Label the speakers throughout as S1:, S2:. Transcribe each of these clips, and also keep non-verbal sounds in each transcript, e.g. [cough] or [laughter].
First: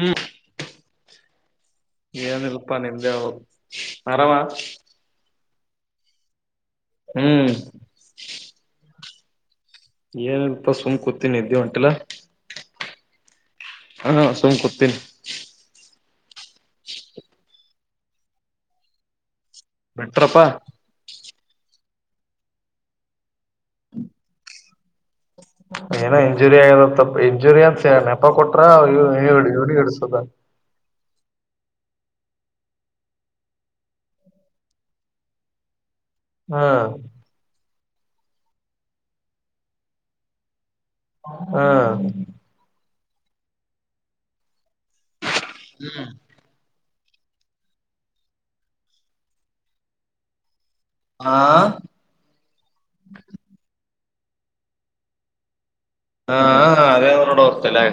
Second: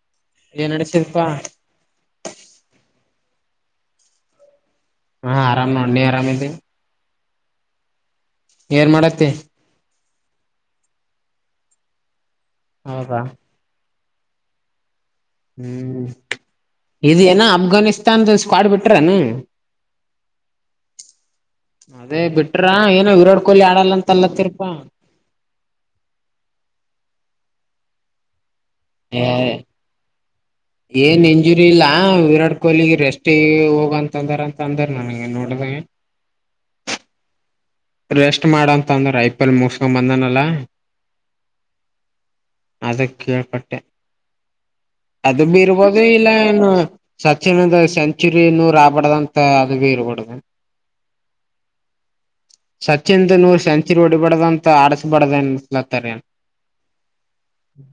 S1: ಹ್ಮ್
S2: ಏನ್ ನಡತರಪ್ಪಾ
S1: ಅ ಮರವಾ
S2: ಹಾ ಆರಾಮ ನಿ ಆರಾಮೇತಿ
S1: ಹ್ಮ್
S2: ಏನ್ ಮಾಡಕ್ ತ್ತ
S1: ಏನ ಇಲ್ಪಾ ಸುಮ್ ಕೂತೀನಿ ನಿದ್ದ್ದೆ ಹೊಂಟಿಲ್ಲಾ
S2: ಹೌದಾ
S1: ಹಾ ಸುಮ್ ಕೂತೀನಿ
S2: ಹ್ಮ್ ಇ ಏನ ಅಫ್ಘಾನಿಸ್ತಾನ್ದ ಸ್ಕ್ವಾಡ್ ಬಿಟ್ರಾನ
S1: ಬಿಟ್ರಪ್ಪಾ
S2: ಅದೇ ಬಿಟ್ರ ಏನ ಇರಾಡ್
S1: ಏನ ಇಂಜುರಿ ಆ ತ ಇಂಜುರಿಯನ್ಸ್ ಅ ಕೊಟ್ಟ ಹೇಳ
S2: ಏ
S1: ಹ ಹೇಳಡ್ಸದ
S2: ಏನ್ ಇಂಜುರಿ ಇಲ್ಲ ವಿರಾಟ್ ಕೊಹ್ಲಿ ರೆಸ್ ಹೋಗಂತ ಅಂದಾರ ಅಂತ ಅಂದ್ರ ನನ್ಗೆ ನೋಡ್ದ
S1: ಹಾ
S2: ರೆಸ್ಟ್ ಮಾಡಂತ ಅಂದ್ರ ಐ ಪಲ್ ಮುಸ್ಕೊಂಡ್ ಬಂದನಲ್ಲಾ
S1: ಹಾ
S2: ಅದೇ ಕೇಳಪಟ್ಟೆ ಅದು [unintelligible] ಮೀರ್ಬೋದು ಇಲ್ಲ ಏನು ಸಚಿನ್ಂದ ಸೆಂಚುರಿ ನೂರ ಆಗ್ಬಾರ್ದಂತ ಅದವಿ ಇರ್ಬಡ್ದ
S1: ಆ
S2: ಸಚಿನ್ಂತನ್ [unintelligible] [unintelligible] ಹೊಡಿಬಡದ ಅಂತ ಆಡಸಬಡದ [unintelligible] ಎತಾರ [inaudible]
S1: ಹಾ ಅದೇ ನೋಡು ತಲ್ಯಾಗ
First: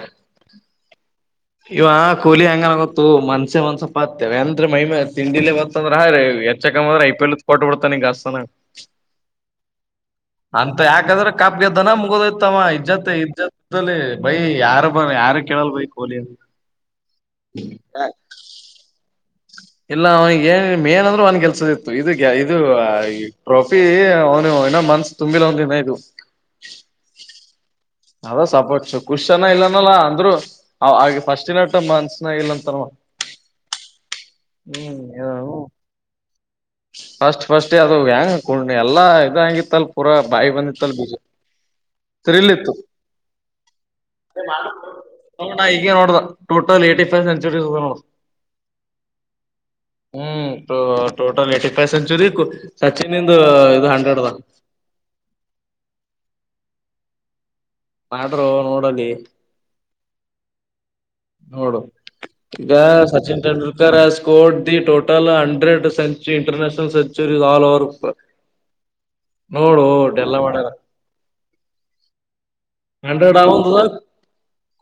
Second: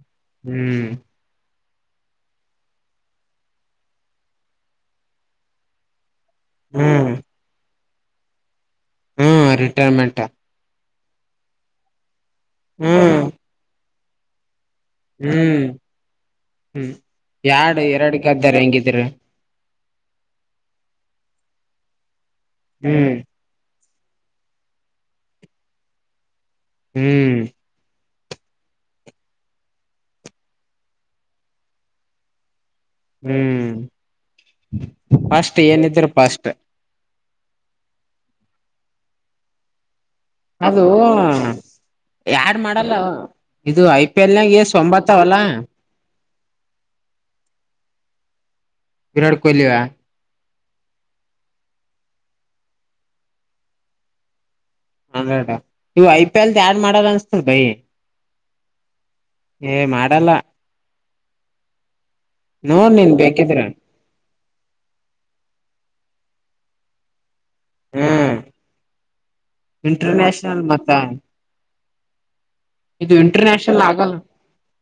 S2: ಹ್ಮ್ [unintelligible]
S1: ಇವ ಕೂಲಿ ಹಂಗನ ಗೊತ್ತು ಮನ್ಸೆ ಮನ್ಸ ಪಾತ್ತೇವೆ ಎಂದ ಮೈಮ ತಿಂಡಿಲೇ ಬತ್ತಂದ್ರ ಹ್ರ [unintelligible] ಯಚ್ಚಕ ಅ್ರಐಿ [unintelligible] ಎಲ್ ಕೊಬ ಪತ್ತ [inaudible] ನೀ ಗಾಸತಣ
S2: ಹಾ ರಿಟೈರ್ಮೆಂಟ್
S1: ಅಂತ ಯಾಕಾದ್ರೆ ಕಾಪ್ಗೆದ್ದನ ಮುಗೋದ [unintelligible] ಉತ್ತಮ್ಮ ಇಜ್ಜತೆ
S2: ಹ್ಮ್
S1: ಇಜ್ಜಲ್ಲಿ ಬೈ ಯಾರು ಬ ಯಾರು
S2: ಹ್ಮ್
S1: ಕೇಳಲ್ ಬೈ ಕೊಹ್ಲಿ ಅಂತ.
S2: ಹ್ಮ್ ಎಡ್ ಎರಡಗ್ದಾರ ಹೆಂಗಿದ್ರ
S1: ಇಲ್ಲ ಅವ ಮೇನ್ ಅಂದ್ರು ಅವನಿಗೆ ಕೆಲ್ಸದ ಇತ್ತು ಇದಕ್ಕೆ [unintelligible] ಇದು
S2: ಹ್ಮ್
S1: ಪ್ರ [unintelligible] ಪಿ ಅವ್ನು ಇನ್ನೋ ಮನ್ಸು ತುಂಬಿಲ್ಲ ಒಂ [unintelligible]
S2: ಹ್ಮ್
S1: ಅದ ಸಪೋಟ್ ಖುಷ್ನ ಇಲ್ಲನಲ್ಲಾ ಅಂದ್ರು ಆಗ ಫಸ್ಟ್ನಟ [unintelligible] ಮನ್ಸನ ಇಲ್ಲಂತ
S2: ಹ್ಮ್ ಪಾಸ್ಟ್
S1: ಹ್ಮ್
S2: ಏನಿದರ ಪಾಸ್ಟ್
S1: ಫಸ್ಟ್ ಫಸ್ಟ್ ಅದು ಹೆ್ಯಾಂಗ ಕಣ ಎಲ್ಲ ಇದದು ಹಂಗಿತ್ತಲ್ ಪೂರಾ ಬಾಯಿ
S2: ಅದು
S1: ಬಂದಿತ್ತಲ್ ಬೀ
S2: ಯಾಡ್
S1: [unintelligible]
S2: ಮಾಡಲ್ಲ ಇದು ಐ ಪಿ ಎಲ್ ನಾಗ ಯೇಸು ಒಂಬತ್ತಾವಲ್ಲ
S1: ನೋಡ್ ನಾ ಈಗ ನೋಡ್ದ total eighty five centuries
S2: Virat Kohli
S1: [unintelligible] total eighty five century Sachin ಇಂದ ಇದು ಹಂಡ್ರೆಡ್
S2: [unintelligible] ಹ ನೀವು ಐ ಪಿ ಎಲ್ ಆಡ್ ಮಾಡರ್ ಅನ್ಸ್ತದ ಬೈಿ
S1: ಮಾಡರು ನೋಡಲ್ಲಿ
S2: ಮಾಡಲ್ಲ
S1: ನೋಡು ಈಗ
S2: ನೋಡ್ ನೀನ್
S1: ಸಚಿನ್
S2: ಬೇಕಿದ್ರ
S1: Tendulkar score the total hundred [unintelligible] ಸಚು international ಸಚಿ [unintelligible] ಸ ಆಲ್ ಓವರ್
S2: ಹ್ಮ್
S1: ನೋಡು ಓಟ ಎಲ್ಲ
S2: ಇಂಟರ್ನ್ಯಾಷನಲ್
S1: ಮಾಡ್ಯಾರ
S2: ಮತ್ತ ಇದು
S1: ಹಂಡ್ರೆಡ್ ಆ ಒಂತ
S2: ಇಂಟರ್ನ್ಯಾಷನಲ್ ಆಗಲ್ಲ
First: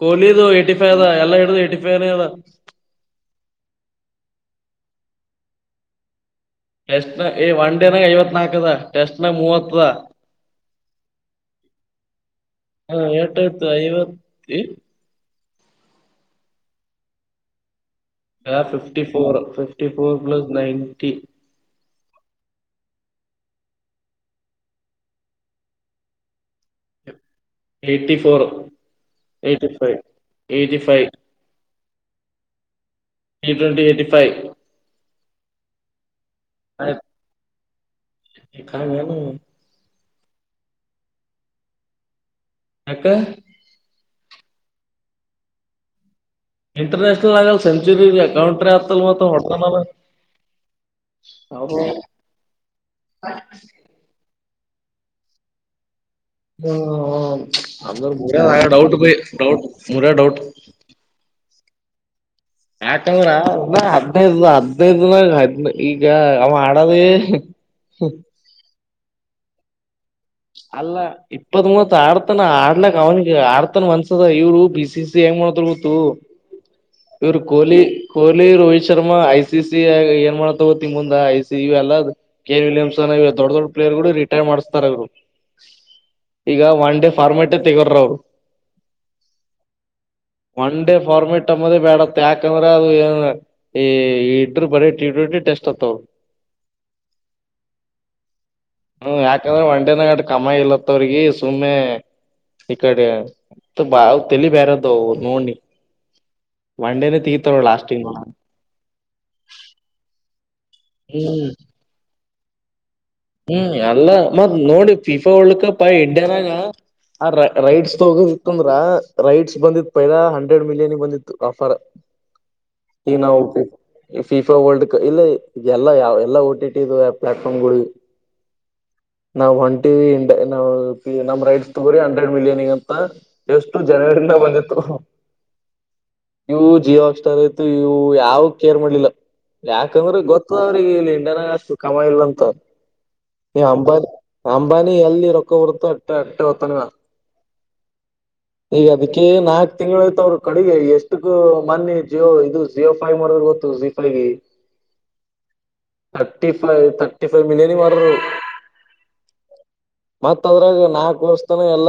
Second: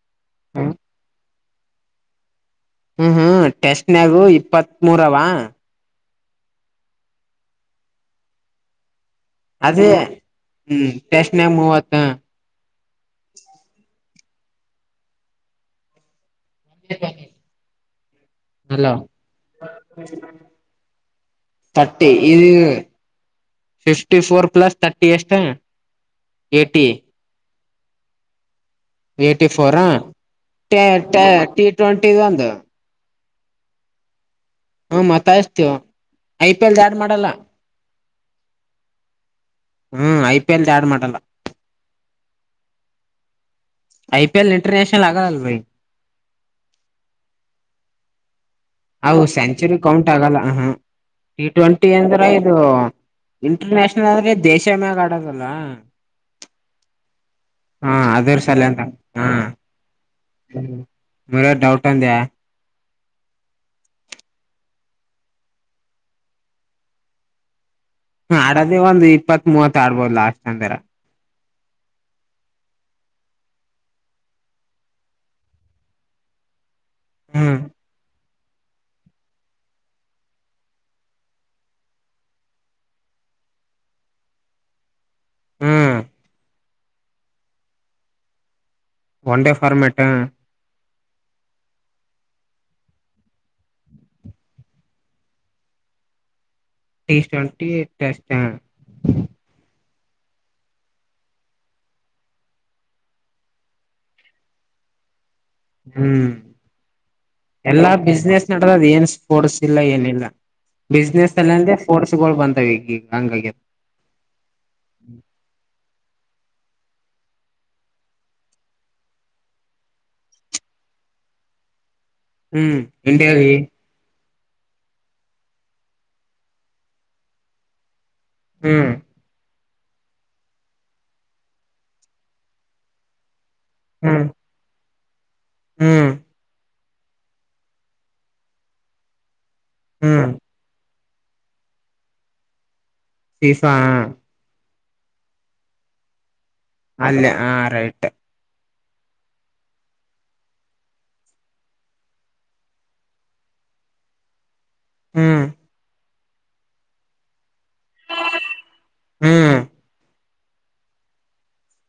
S1: ಕೊಹ್ಲಿದು
S2: ಹ್ಮ್
S1: ಎಟಿ ಫೈವ್ ಅ ಎಲ್ಲಾ ಹಿಡು ಅಿೇರೆದಾ [inaudible]
S2: ಹ್ಮ್ ಹ್ಮ್ ಟೆಸ್ಟ್ನಗು ಇಪ್ಪತ್ತ್ ಮೂರವ
S1: ಎಟಸ್ಟ್ ಒನ್ ಡೇನಾಗ ಐವತ್ ನಾಲ್ಕದ ಟೆಸ್ಟ್ ನ ಮೂವತ್ತ
S2: ಅದೇ ಹ್ಮ್ ಟೆಸ್ಟ್ನಾಗ ಮೂವತ್ತ
S1: ಎತ ಐವತ್ತು ಹ [inaudible]
S2: ನ [unintelligible]
S1: A fifty four fifty four plus ninety
S2: thirty ಇದು ಫಿಫ್ಟಿ ಫೋರ್ ಪ್ಲಸ್ ತರ್ಟಿ ಎಷ್ಟ ಎಟಿ
S1: ಎಟಿ ಫೋರ್
S2: ಎಟಿ ಫೋರಾ ಟಿ ಟ್ವೆಂಟಿ ಒಂದು
S1: ಟ ಟ್ವೆಂಟಿ ಯಟಿ ಫವ್
S2: ಹ ಮಾತಾಯಸ್ತೀವ ಐ ಪಿ ಎಲ್ ದಾಡ್ ಮಾಡಲ್ಲ
S1: ಕ [inaudible]
S2: ಹ್ಮ್ ಐ ಪಿ ಎಲ್ ಆ ಯಾಡ್ ಮಾಡಲ್ಲ
S1: ಅಕ್ಕ
S2: ಆಐಪಿಎಲ್ ಇಂಟರ್ನೇಶನಲ್ ಆಗಳಲ್ಲ ಭೈ
S1: ಇಂಟರ್ನ್ಯಾಷನಲ್ ಆವೆಲ್ ಸೆಂಚುರಿ ಕೌಂಟ್ರಿ ಆತಲ್
S2: ಹ
S1: ಮತ್ತ
S2: ಸೆಂಚುರಿ
S1: ಹೊಡ್ತಾನಲ್ಲ
S2: ಕೌಂಟ್ ಆಗಲ್ಲ ಹ ಟಿ
S1: ಅವರು
S2: ಟ್ವೆಂಟಿ ಅಂದ್ರೆ ಇದು ಇಂಟರ್ ನ್ಯಷನಲ್ ಅಂದ್ರೆ ದೇಶ ಮೆಾಗ ಆಡೋದಲ್ಲ
S1: ಹ ಅ
S2: ಹಾ
S1: ಮುರ
S2: ಅದರ
S1: ಆ
S2: ಸಲೆಂದ
S1: ಡೌಟ್
S2: ಹಾ
S1: ಡೌಟ್ ಮುರ ಡೌಟ್
S2: ಹಂತಾ [inaudible]
S1: ಯಾಕಂದ್ರ ಹದ್ನೈದು ಹದ್ನೈದ ದಿನ ಹದ್ನ ಈಗ ಅವ ಆಡದ [inaudible]
S2: ಹಾ ಆ ಒಂದ ಇಪ್ಪತ್ ಆಡ್ಬೋದು ಲಾಸ್ಟ್ ಟೈಮ್ ಬರ
S1: ಅಲ್ಲ ಇಪ್ಪತ್ ಮೂವತ್ ಆಡ್ತಾನ ಆಡ್ಲಕ್ ಅವನಿಗೆ ಆಡ್ತಾನ ಒನ್ಸದ ಇವ್ರು ಬಿಸಿ ಬಿಸಿ ಹೆಂಗ್ ಮಾಡತರ್ ಬತ್ತು ಇವರು
S2: ಹ್ಮ್
S1: Kohli Kohli Rohit Sharma I C C ಏ ಮಾಡ್ತೋಗೋ ತಿಂಗ ಮುಂದ I C C K Williamson ದೊಡ್ಡ ದೊಡ್ಡ ಪ್ಲೇರ್ ಗಳು ರಿಟೈರ್ ಮಾಡುಸ್ತಾರ ಅವ್ರು
S2: ಹ್ಮ್
S1: ಈಗ ಒನ್ ಡೇ ಫಾರ್ಮ್ಯಾಟೇ ತೆಗೋರ್ರ ಅವ್ರು
S2: one day format
S1: one day format ಅಮ್ಮದ ಬ್ಯಾಡತ್ ಯಾಕಂದ್ರೆ ಅದು ಏನ್ ಈ ಇಟ್ರ ಬರೀ ಟಿ ಟ್ವೆಂಟಿ ಟೆಸ್ಟ್ ಆತ್ತವರು
S2: ಟಿ ಟ್ವೆಂಟಿ ಟಸ್ಟ್ [inaudible]
S1: ಹ್ಮ ಯಾಕಂದ್ರೆ ಒಂಡೆನ ಕಮ್ಮಾಯ ಇಲ್ಲತ್ತ ಅವ್ರಿಗೆ ಸುಮ್ಮನೆ ಈ ಕಡೆ ಬಾವ ತಲಿ ಬೇರೆದದು ನೋಡ್
S2: ಹ್ಮ್ ಎಲ್ಲಾ
S1: ಲಾಸ್ಟಿಂಗ್
S2: ಬಿಸ್ನೆಸ್ ನಡದ ಅದ ಏನ್ ಸ್ಪೋರ್ಟ್ಸ್ ಇಲ್ಲ ಏನಿಲ್ಲ ಬಿಸ್ನೆಸ್
S1: ಹ್ಮ್
S2: ಅಲ್ಲ ಅಂದ್ರೆ ಫೋರ್ಸ್ ಗಳು ಬಂತಾವ ಈಗ ಹಂಗಾಗ್ಯದ
S1: ಹ್ಮ್ ಅಲ್ಲ ಮತ್ತ್ ನೋಡಿ ಫಿಫಾ ಒಳಕಪ್ಪಾಯ ಾಗ ಆ ರೈಡ್ಸ್ ತಗೋದಿತ್ತ ಅಂದ್ರ ರೈಡ್ಸ್ ಬಂದಿತ್ತು ಪೈಲಾ ಹಂಡ್ರೆಡ್ ಮಿಲಿಯನ್ಿಗೆ ಬಂದಿತ್ತು ಆಫರ್
S2: ಹ್ಮ್
S1: ಈಗ
S2: ಎಟ
S1: ನಾವು
S2: ಯೀ
S1: ಫಿಫಾ ವರ್ಲ್ಡ್ ಕಪ್ ಇಲ್ಲ ಎಲ್ಲ ಯಾವ ಎಲ್ಲಾ ಟಿ ಟಿ ಪ್ಲಾಟ್ಫಾರ್ಮ್ ಗಳುಿಗೆ
S2: ಹ್ಮ್
S1: ನಾವ್ ಹೊಂಟಿವಂಡ ನ ನಮ್ ರೈಟ್ ತಗೋಿ ಹಂಡ್ರೆಡ್ ಮಿಲಿಯನ್ಗಂತ ಎಷ್ಟು
S2: ಹ್ಮ್
S1: ಜನವರಿಂದ ಬಂದಿತ್ತು
S2: ಹ್ಮ್
S1: ಇವು ಜಿಯ ಆಾಕ್ಸ್ಟಾರ್ ಆಯ್ತು ಇವು ಯಾವ ಕೇರ್ ಮಾಡ್ಲಿಲ್ಲ ಯಾಕಂದ್ರೆ
S2: ಹ್ಮ್
S1: ಗೊತ್ತ ಅವ್ರಿಗೆ ಇಲ್ಲಿ ನ ಅಷ್ಟು ಕಮ ಇಲ್ಲ ಅಂತ ನೀ
S2: ಫೀಫಾ
S1: ಅಂಬ ಅ ಬನಿ ಎಲ್ಲಿ ರೊಕ್ಕ ಹೊಡ್ತ ಅಟ್ಟಾರೆ
S2: ಅಲ್ಲ ಆ ರೈಟ್
S1: ಈಗ ಅದಕ್ಕೆ ನಾಲ್ಕ್ ತಿಂಗಳು ಯ್ತ ಅವ್ರರು ಕಡೆಗೆ ಎಷ್ಟಕ್ಕ ಮನ್ಿ ಜಿಯೋ ಇದು ಜಿಯೋ ಫೈ ಮರ ಗೊತ್ತು ಜಿ ಫೈಗೆ
S2: ಹ್ಮ್
S1: ರ್ಿಫೈ ರ್ಿಫೈವ್ ರರು
S2: ಹ್ಮ್
S1: ಮತ್ತತ್ ಅದ್ರಾಗ ನಾಕ್ು ವರ್ಷ ತಾನ ಎಲ್ಲ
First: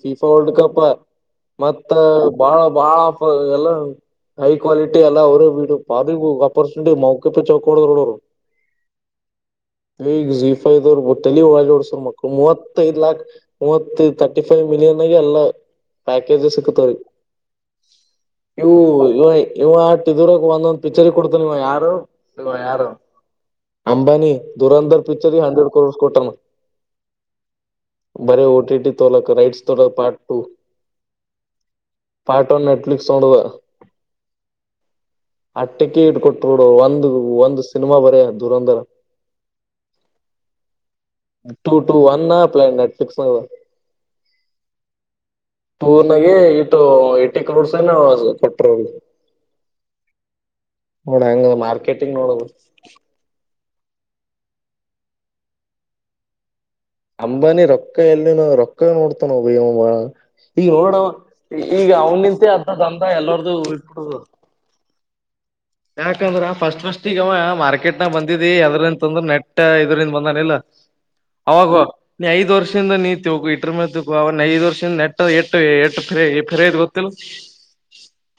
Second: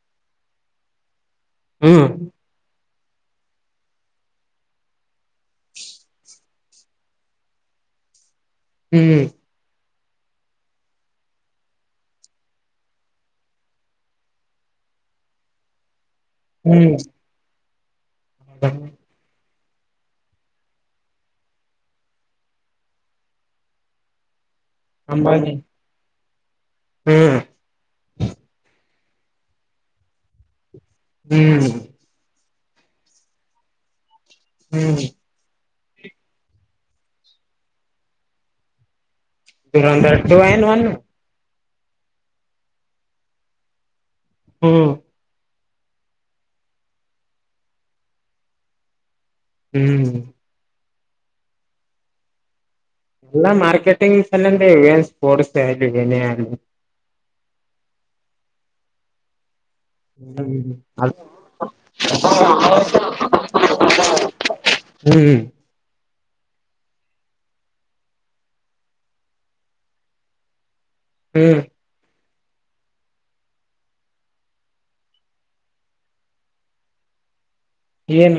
S1: ಫಿಫಾ ವರ್ಲ್ಡ್ ಕಪ್ ಮತ್ತ
S2: ಹ್ಮ್
S1: ಬಾಳ ಬಾಳ ಎಲ್ಲ ಹೈ ಕ್ವಾಲಿಟಿ ಎಲ್ಲ ಅವರ ಬಿ ಪ ಅಪರ್ಚುನಿಟಿ ಮೌಖ ಪಿ ಚ ಕೊಡ್ ನೋಡರು
S2: ಹ್ಮ್್ಮ
S1: ಈ ಈಗ ಜಿ ಫೈದವರು ಗೊಟ್ಟ ಒಳೋಡ್ಸರ್ ಮಕ್ಕಳು ಮೂವತ್ತೈದ್ ಲಾಕ್ ಮೂವತ್ತೈದು ತರ್ಟಿ ಫೈವ್ ಮಿಲಿಯನ್ ಆಗ ಎಲ್ಲ ಪ್ಯಾಕೇಜ ಸಿಕ್ಕತೀ
S2: ಹ್ಮ್
S1: ಹವು ಇ ಇವ ಆಟಿದರಾಗ ಒಂದೊಂದ್ ಪಿಕ್ಚರ್ ಕೊಡ್ತ ನೀವ ಯಾರು ಇ ಯಾರು ಅಂಬಾನಿ ದುರಂಧರ ಪಿಚರ್
S2: ಅಂಬಾನಿ
S1: ಹಂಡ್ರೆಡ್ ಕ್ರೋಡ್ ಕೊಟ್ಟ
S2: ಹ್ಮ್
S1: ಬರ ಓಟಿಟಿ ತಲಕ ರೈಟ್ಸ್ ತಲ ಪಾರ್ಟ ಟು
S2: ಹ್ಮ್
S1: ಆಟಟೋ ನೆಟ್ಫ್ಲಿಿಕ್ಸ್ ನೋಡುವ
S2: ಹ್ಮ್್ಮ
S1: ಅಟ್ಟಕ್ಕೆಿ ಇಟ್ ಕೊಟ್ೋಡು ಒಂದ್ ಒಂದ್ ಸಿನಿಮಾ ಬರ ದುರಂಧ್ರ
S2: ು ನಂದಟು ಒನ್ [inaudible]
S1: ು ಟು ವನ್ ಪ್ಲ ನೆಟ್ಫ್ಲಕ್ಸ್ ನ [unintelligible]
S2: ಹ್ಮ್
S1: ಟೂರ್ನಾಗ ಇಟು ಏಟಿ ಕಲೋರ್ಸ್ ಏನ ಕೊಟ್ರೋಗ್
S2: ಹ್ಮ್
S1: ನೋಡ ಹಂಗ ಮಾರ್ಕೆಟಿಂಗ್ ನೋಡದು
S2: ಎಲ್ಲಾ ಮಾರ್ಕೆಟಿಂಗ್ಲ್ಲಂದ ಇವಏನ್ ಸ್ಪೋರ್ಟ್ಸ್ನ [unintelligible]
S1: ಅಂಬಾನಿ ರೊಕ್ಕ ಎಲ್ಲಿನ ರೊಕ್ಕ ನೋಡ್ತಾನಬ ಹ ಈಗ ನೋಡ
S2: ಅ
S1: ಈಗ ಅವನ ನಿಂತೆ ಅ್ದ ಅಂದ ಎಲ್ಲರ್್ದು ಇಟ್ಬಿಟ್ಟ [unintelligible]
S2: ಹ್ಮ್
S1: ಯಾಕಂದ್ರ ಫಸ್ಟ್ ಫಸ್ಟ್ ಈಗವ ಮಾರ್ಕೆಟ್ನಾಗ ಬಂದಿದಿ ಅದ್ರಂತಂದ್ರ ನೆಟ್ ಇದ್ರಂದ ಬಂದನಿಲ್ಲ
S2: ಹ್ಮ್
S1: ಅವಾಗು ನೀ ಐದ್ ವರ್ಷದಿಂದ ನೀತಿ ಹೋಗು ಇಟ್ರ ಮೇ ಅವನ ಐದ್ ವರ್ಷದಿಂದ ನಟ್ಟ ಎು [unintelligible] ಎುೆ ಫರದ್ ಗೊತ್ತಿಲ್ಲ
S2: ಏನ್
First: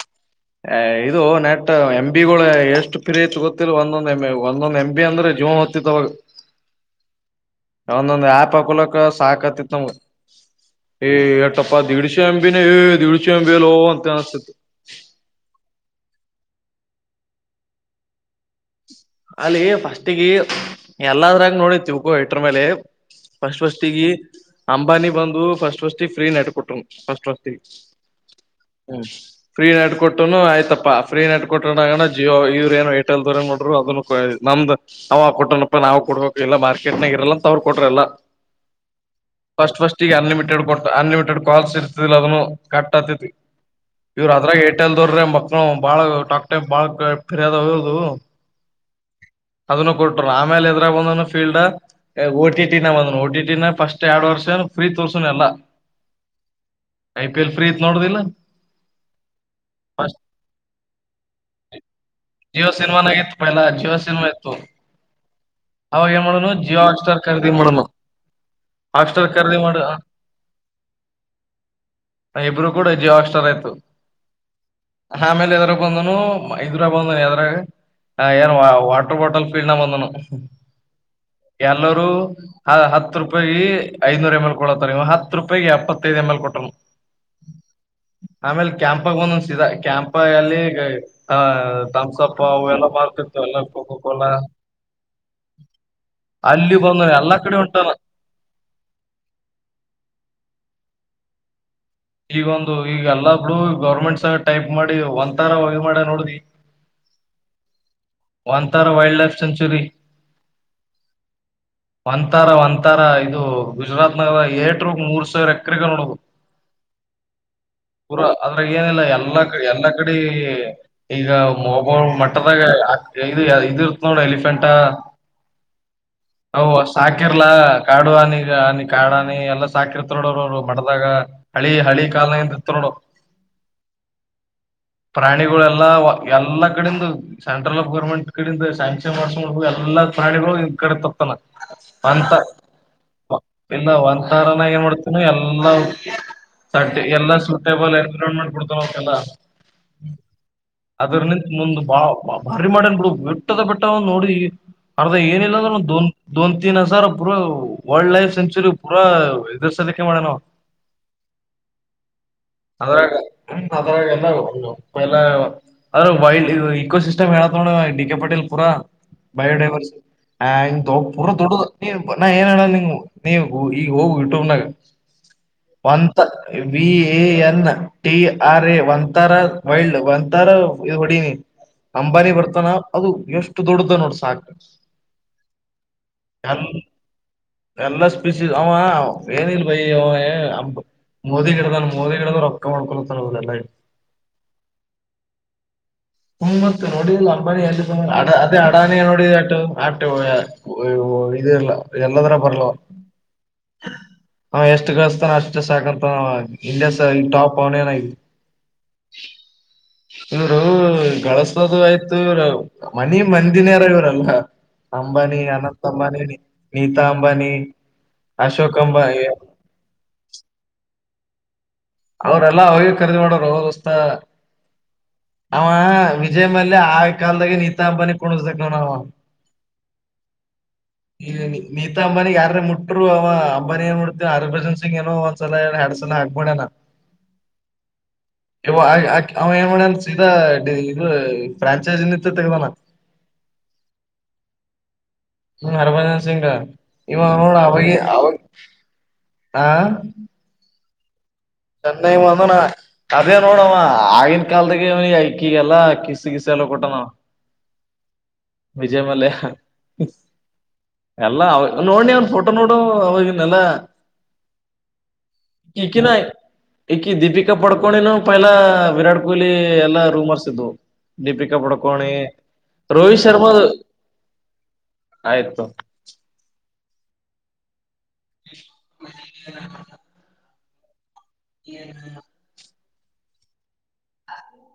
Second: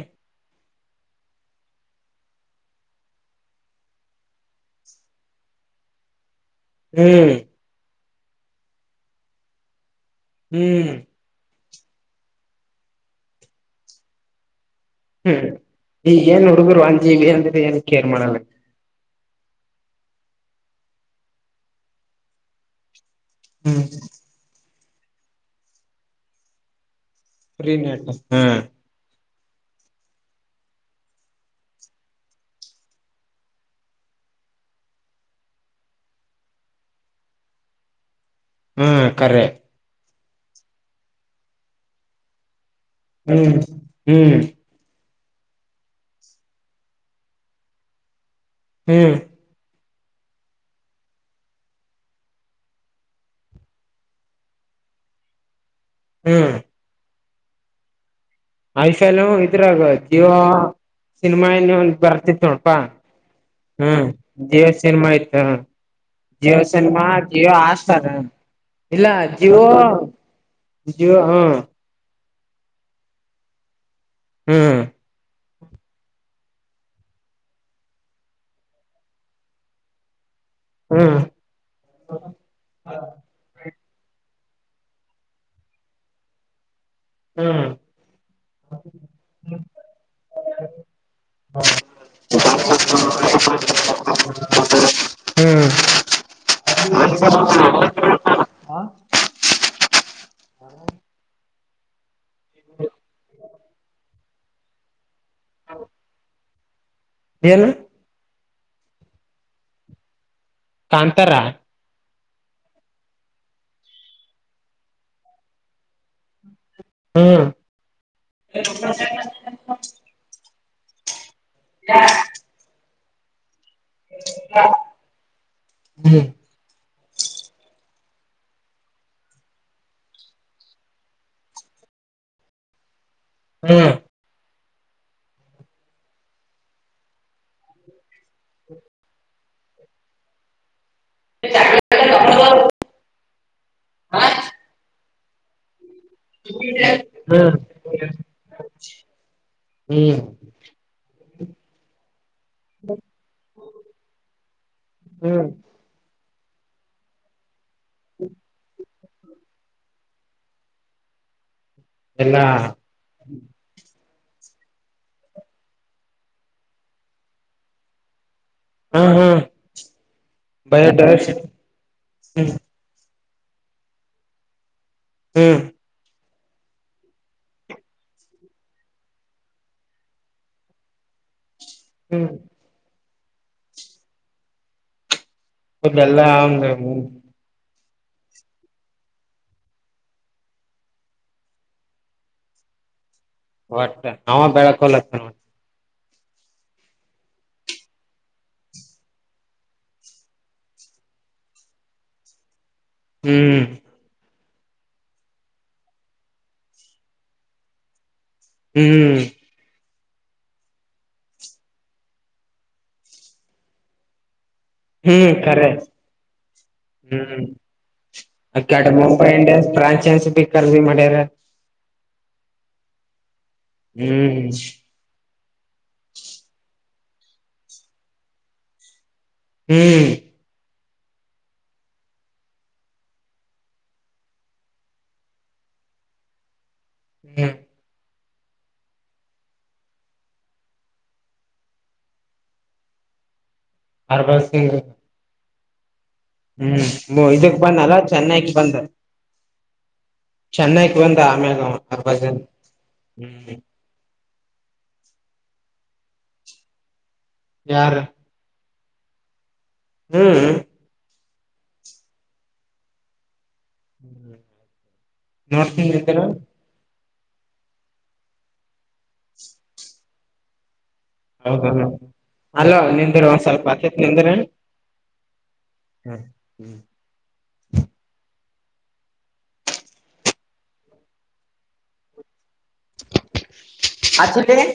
S1: ಏ ಇದು ನೆಟ್ ಎಂ ಎ ಬಿ ಗಳು ಎಷ್ಟು ಫ್ರರಿ ಹೆಚ್ಚ ಗೊತ್ತಿಲ್ಲ ಒಂದೊಂದ ಎಂ ಒಂದೊಂದ್ ಎಂ ಬಿ ಅಂದ್ರೆ ಜೀವನ್ ಹೊತ್ತಿತ್ವಾಗ [unintelligible]
S2: ಹ್ಮ್
S1: ಒಂದೊಂದ್ ಯಾಪ್ ಹಾಕೋಳಕ ಸಾಕತಿತ್ನಮ್ಗ
S2: ಹ್ಮ್
S1: ಪ್ಪ ದೀಡ್ಶೆ ಎಂಬಿಿನ ದೀಡ್ಶೆ ಎಂಬಿಲ್ಲೋ ಅಂತ ಅನಿಸ್ತತ್ತು [unintelligible]
S2: ಹ್ಮ್ ಈಗ ಏನ್ ಹುಡುಗರು ಅಂಗೆಇಂಗೆ ಅಂದ್ರೆ ಏನ್ ಕೇರ್ ಮಾಡಲ್ಲ
S1: ಅಲ್ಲಿ ಫಸ್ಟಗೆ ಎಲ್ಲದ್ರಾಗ ನೋಡಿತಿ ಉಕೋ ಇಟ್ರ ಮೇಲೆ ಫಸ್ಟ್
S2: ಹ್ಮ್
S1: ಫಸ್ಟ್ ಗೆ ಅಂಬಾನಿ ಬಂದು ಫಸ್ಟ್ ಫಸ್ಟ್ ಫ್ರೀ ನಟ್ಕೊಟ್ರು ಅಷ್ಟು ಅಷ್ಟತಿ
S2: ಫ್ರೀ ನೆಟ್ ಹ್ಮ್
S1: ಹ್ಮ [unintelligible] ಫ್ರೀ ನೆಟ್ ಕೊಟ್ಟನು ಆಯ್ತಪ್ಪ ಫ್ರೀ ನೆಟ್ ಕೊಟ್ಟೋಗಣ ಜಿಯೋ ಇವ್ರ್ ಏನೊ ಏರ್ಟೆಲ್ ದರ [unintelligible] ಅದ ನಮ್ದ್ ನ ಕೊಟ್ಟನಪ್ಪ ನಾವು ಕೊಡ್ಬೇಕ ಇಲ್ಲ ಮಾರ್ಕೆಟ್ನಾಗ ಇರಲ್ಲ ಅಂತ ಅವ್ರು ಕೊಟ್ರಲ್ಲ
S2: ಹ್ಮ್ ಕರೆ
S1: ಫಸ್ಟ್ ಅನ್ಲಿಮಿಟೆಡ್ ಕೊಟ್ಟ ಅನ್ಲಿಮಿಟೆಡ್ ಕಾಲ್ ಇರ್ತದಿಲ್ಲ ಅದನ್ನು ಕಟ್ ಆತತಿ
S2: ಹ್ಮ್
S1: ಇವರು
S2: ಹ್ಮ್
S1: ಅದ್ರ ಏರ್ಟೆಲ್ ರ್ರೆ ಮಕ್ಳ ಬಾಳ ಟಾಕ್ ಟೈಮ ಬಾಳ್ [unintelligible] ಪಫರಿ್ಯದದು
S2: ಹ್ಮ್
S1: ಅದನ್ನು ಕೊಟ್ಟರು ಆಮೇಲೆ ಇದ್ರಾಗ ಒಂದ ಫೀಲ್ಡ್ಎ ಓ ಟಿ ಓಟಿ ಟಿ ನ ಫಸ್ಟ್ ಎರಡ್ ವರ್ಷ ಫ್ರೀ ತೋರ್ಸನ ಎಲ್ಲ
S2: ಹ್ಮ್
S1: ಐ ಪಿ ಎಲ್ ಫ್ರೀ ಇತ್ ನೋಡುದಿಲ್ಲ
S2: ಐಪಿಎಲ್ ಇದ್ರಾಗ ಜಿವ ಸಿನಿಮಾ ಏನ ಬರ್ತಿತ್ತು
S1: ಜಿಯೋ
S2: ನೋಣಪಾ
S1: ಸಿನಿಮಾನಾಗ ಇತ್ತು ಪೈಲಾ ಜಿಯೋ
S2: ಹ್ಮ್
S1: ಸಿನಿಮಾ ಇತ್ತು
S2: ಜಿವ ಸಿನ್ಮ ಇತ್ ಹಾ
S1: ಅವಾಗ ಏನ್ ಮಾಡೋನು
S2: ಜವ
S1: ಜಿಯೋ
S2: ಸನ್ಮಾ
S1: ಹಾಟ್ಸ್ಟಾರ್ ಖರೀದಿ
S2: ಜವೋ
S1: ಮಾಡೋನು
S2: ಆಸ್ಾರ ಇಲ್ಲ
S1: ಹಾಟ್ಸ್ಟಾರ್ ಖರೀದಿ
S2: ಜೀವೋ
S1: ಮಾಡ
S2: ಜ ಹಾ [unintelligible] [inaudible]
S1: ಇಬ್ಬರು ಕೂಡ ಜಿಯೊ ಹಾಟ್ ಸ್ಟಾರ್ ಆಯ್ತು
S2: ಹ್ಮ್ ಹ್ಮ್
S1: ಆಮೇಲೆ
S2: [inaudible]
S1: ಬಂದನು ಇದ್ರ ಬಂದನು ಎದ್ರಾಗ ಏನ್ ವಾಟರ್ ಬಾಟಲ್ ಫೀಡ್ನ ಬಂದನು
S2: ಹ್ಮ್
S1: ಎಲ್ಲರುೂ ಹತ್ತು ರೂಪಾಯಿ ಐನೂರ ಎಮಲ್ ಕೊ ನೀವು ಹತ್ತು ರೂಪಾಯಿ ಎಪ್ಪತ್ತೈದು ಎಮ್ ಎಲ್ ಕೊಟ್ಟ
S2: ಹ್ಮ್
S1: ಆಮೇಲ್ ಕ್ಯಾಂಪಾಗ ಒಂದೊಂದಸಿದ ಕ್ಯಾಂಪ ಎಲ್ಲಿ ಥಮ್ಸ ಅಪ್ ಅ ಎಲ್ಲ ಬಾರ್ತಿತ್ತು ಎಲ್ಲ ಪಕಕಲ್ಲ
S2: ಹ್ಮ್
S1: ಅಲ್ಲಿ ಕೊೊಂದರೆ ಅಲ್ಲ ಅ ಕಡೆ ಉಂಟಾನ ಈಗ ಒಂದು ಈಗ ಎಲ್ಲ ಬಿ ಗೌರ್ಮೆಂಟ್ ಸ ಟೈಪ್ ಮಾಡಿ ಒ ಮಾಡ ನೋಡವಿ
S2: ಏನು
S1: ವಾಂತಾರ ವೈಲ್ಡ್ ಲೈಫ್ ಸೆಂಚುರಿ
S2: ಕಾಂತರಾ
S1: ಒಂತಾರ ಒಂತಾರ ಇದು ಗುಜರಾತ್ ನರ ಏಟ್ರ ಮೂರ್ ಸಾವಿರ ಎಕ್ರಗ ನೋಡದು
S2: ಹ್ಮ್
S1: ಪೂರಾ ಅದ್ರಾಗ ಏನಿಲ್ಲ ಎಲ್ಲಾ ಕಡೆ ಎಲ್ಲಾ ಕಡೆ ಈಗ ಮೋಬ ಮಟ್ಟದಾಗ ಚಾದೆ ಯಿ ಇದಿ ಇರ್ತ್ ನೋಡ ಎಲಿಫೆಂಟ
S2: ಹ್ಮ್
S1: ಹ ಅಷ್ಟ ಸಾಕಿರ್ಲಾ ಕಾಡು ಹನಿ ಹನಿ ಕಾಡಾನಿ ಎಲ್ಲಾ ಸಾಕಿರ್ತ ನೋಡ ಅವ್ರ ಅವರು ಮಡ್ದಾಗ ಹಳಿ ಹಳಿ ಕಾಲ್ನಂತ ಇತ್ ನೋಡ
S2: ಹ್ಮ್
S1: ಪ್ರಾಣಿಗಳೆಲ್ಲಾ ಎಲ್ಲಾ ಕಡೆಂದು ಸೆಂಟ್ರಲ್ ಗೌರ್ಮೆಂಟ್ ಕಡಿಂದ ಸ ಶ್ಯಾಂಕ್ಷನ್ ಮಾಡ್ಕೊಂಡ್ ಹ ಎಲ್ಲ ಪ್ರಾಣಿಗಳು ಕಡೆ ತಪ್ಪಾನ ಅಂತ ಇಲ್ಲ ಒ ತರಾಗ ಮಾಡೋಡ್ ಇನ್ನು ಎಲ್ಲ ಎಲ್ಲ
S2: ಹ್ಮ್
S1: ಸೂಟೇಬಲ್ ಎನ್ರನ್ಮೆಂಟ್ ಕೊಡ್ತಕಲ್ಲ
S2: ಹ್ಮ್
S1: ಅದ್ರ ನಿಂತ ಮುಂದ ಬಾ ಮಾಡನ್ ಬಿಡು ಬೆಟ್ಟದ ಬೆಟ್ಟ ನೋಡಿ ಅರ್ಧ
S2: ಹ್ಮ್
S1: ಏನಿಲ್ಲ ಅಂದ್ರ ದೊನ್ ತೀನ್ ಹಜಾರ ಪೂರ ವೈಲ್ಡ್ ಲೈಫ ಸೆಂಚುರಿ ಪೂರಾ ಎದುರ್ ಸಲ್ಲಿಕ್ಕೆೆ ಮಾಡನ
S2: ಎಲ್ಲಾ
S1: ಮದರ್ಮ ಮದರ ಅ್ರ ವೈಲ್ಡ್ ಇಕೋಸಿಸ್ಟ್ ಮೇಳೋಡ ಡಿ ಕೆ ಪಟೇಲ್ ಪೂರಾ
S2: ಹ್ಮ ಹ್ಮ್
S1: ಬಯೋಡೈವರ್ಸಿ ಆ ಪೂರಾ
S2: ಬಯೋಡೈವರ್ಸಿಟಿ
S1: ದೊಡ್ಡ ನಾ ಏನ್ ಹೇಳಲ್ಲ ನೀ ನೀವು ಈಗ ಹೋಗು ಯೂಟ್ಯೂಬ್ನಾಗ
S2: ಹ್ಮ್
S1: ಒಂತ V A N T R A ಒಂತರ ವೈಲ್ಡ್ ಒಂತರ ಹೊಡಿನಿ.
S2: ಹ್ಮ್ ಹ್ಮ್
S1: ಅಂಬಾರಿ ಬರ್ತನ ಅದು ಎಷ್ಟು ದೊಡ್ಡ್ದ ನೋಡ ಸಾಕ್
S2: ಇಲ್ಲ ಎಲ್ಲಾ ಆಂದ
S1: ಎಲ್ಲಾ ಸ್ಪೀಸೀ ಅವ ಏನ ಇಲ್ ಬೈ ಅವ ಮೋದಿ ಗಿಡದ ಮೋದಿ ಗಿಡದ ರೊಕ್ಕ ಮಾಡ್ಕೊಳ
S2: ಒಟ್ಟ ಅವಾ ಬೆಳಕೊಳಾಕ ಒಟ್
S1: [unintelligible] ನೋಡಿ ಅಂಬಾನಿ ಎ ಅದೇ ಅಡಾನಿ ನೋಡ ಅ ಆ ಇ ಇಲ್ಲ ಎಲ್ಲದರಾಗ ಬರ್ಲ ಅವಾ
S2: ಹ್ಮ್
S1: ಅವ್ ಎಷ್ಟು ಗಳಸ್ತಾನ ಅಷ್ಟು ಸಾಕಂತಾನ ಅವಾ ಇಂಡಿಯಾ ಈ ಟಾಪ್ ಅವನೆನ
S2: ಹ್ಮ್
S1: ಇವರು ಗಳಸ್ ದು ಆಯ್ತು ಇವ ಮನಿ ಮಂದಿನಾರ ಇವ್ರೆಲ್ಲಾ
S2: ಹ್ಮ ಖರೇ
S1: ನೀತಾ
S2: ಹ್ಮ್
S1: ಅಂಬಾನಿ ಅಶೋಕ್
S2: ಅಕಾಡಿ
S1: ಅಂಬಾನಿ
S2: ಮುಂಬೈ ಇಂಡಿಯನ್ಸ್ ಬ್ರಾಂಚೆಸ್ ಬಿ ಖರೀದಿ ಮಾಡ್ಯಾರ. [unintelligible]
S1: ಅವ್ರಲ್ಲಾ ಅವಾಗೆ ಖರಿದಿ ಮಾಡ
S2: ಹ್ಮ್
S1: ಅವ ವಿಜಯ್ ಮಲ್ಯ ಆವಾಗಿನ ಕಾಲ್ದಾಗ ನಿತಾಂಬನಿ ಕುಣುಸ್ಥ ದಾವ ಅವಾ
S2: ಹ್ಮ್
S1: ಈ ನೀತಾ ಅಂಬಾನಿ ಯಾರರೇ ಮುಟ್ರು ಅವ ಅಂಬಾನಿ ಏನ್ ಮಾಡ್ತವ ಹರ್ಭಜನ್ ಸಿಂಗ್ ಏನೋ ಒಂದ್ಸಲ ಎರಡ್ಸಲ ಹಗಮಾಡ್ಯಾನ
S2: ಹ್ಮ್
S1: ಇ ಅವ ಏನ್ ಮಾಡನ್ ಸೀದಾ ಇದ ಫ್ರಾಂಚೈಜಿ ನಿಂತ ತೆಗದಾಣ
S2: ಹರ್ಭಜನ್ ಸಿಂಗ್
S1: ಹ್ಮ ಹರ್ಭಜನ್ಸ
S2: ಹ್ಮ್ ಇದಕ್ಕ ಬನ್ನಲ್ಲ
S1: ಅವಾಗ
S2: ಚೆನ್ನೈಕ್ ಬಂದ
S1: ಆ
S2: ಚೆನ್ನಕ್ ಬಂದ ಆಮ್ಯಾಗ ಅವ
S1: ಚೆನ್ನೈ
S2: ಹರ್ಬಲ್ ಸಿಂಗ್
S1: ಬಂದ ಅದೇ
S2: ಹ್ಮ್
S1: ನೋಡವ ಆಗಿನ ಕಾಲದಾಗ ಅವಾ ಐಕಿಗೆಲ್ಲ ಕಿಸ ಗಿಸ ಎಲ್ಲ ಕೊಟ್ಟಾ ನವಾ
S2: ಯಾರ
S1: ವಿಜಯ ಮಲ್ಯಾ
S2: ಹ್ಮ್
S1: ಎಲ್ಲ ನೋಡ್ಡಿ ಅವ್ನ್ ಫೋಟೋ ನೋಡು ಅವಾಗಿನ ಈಕಿನ
S2: [unintelligible]
S1: ಈಕಿ ದೀಪಿಕಾ ಪಡ್ಕೋಣಿನನು ಪೈಲಾ ವಿರಾಟ್ ಕೊಹ್ಲಿ ಎಲ್ಲಾ ರೂಮರ್ಸ್ ಇದ್ದವು
S2: ಹೌದ ಅಲ್ಲ ನಿಂದಿರ
S1: ರೋಹಿತ್
S2: ಒಂದ್ ಸ್ವಲ್ಪ
S1: ಶರ್ಮಾದು
S2: ಹತಿ ನಿಂದ್ರ
S1: ಆಯ್ತು
S2: ಹ ಹ್ಮ
S1: ಹ್ಮ್ಮ್. ಹ ಹ
S2: ಆಕ್ಚಲಿ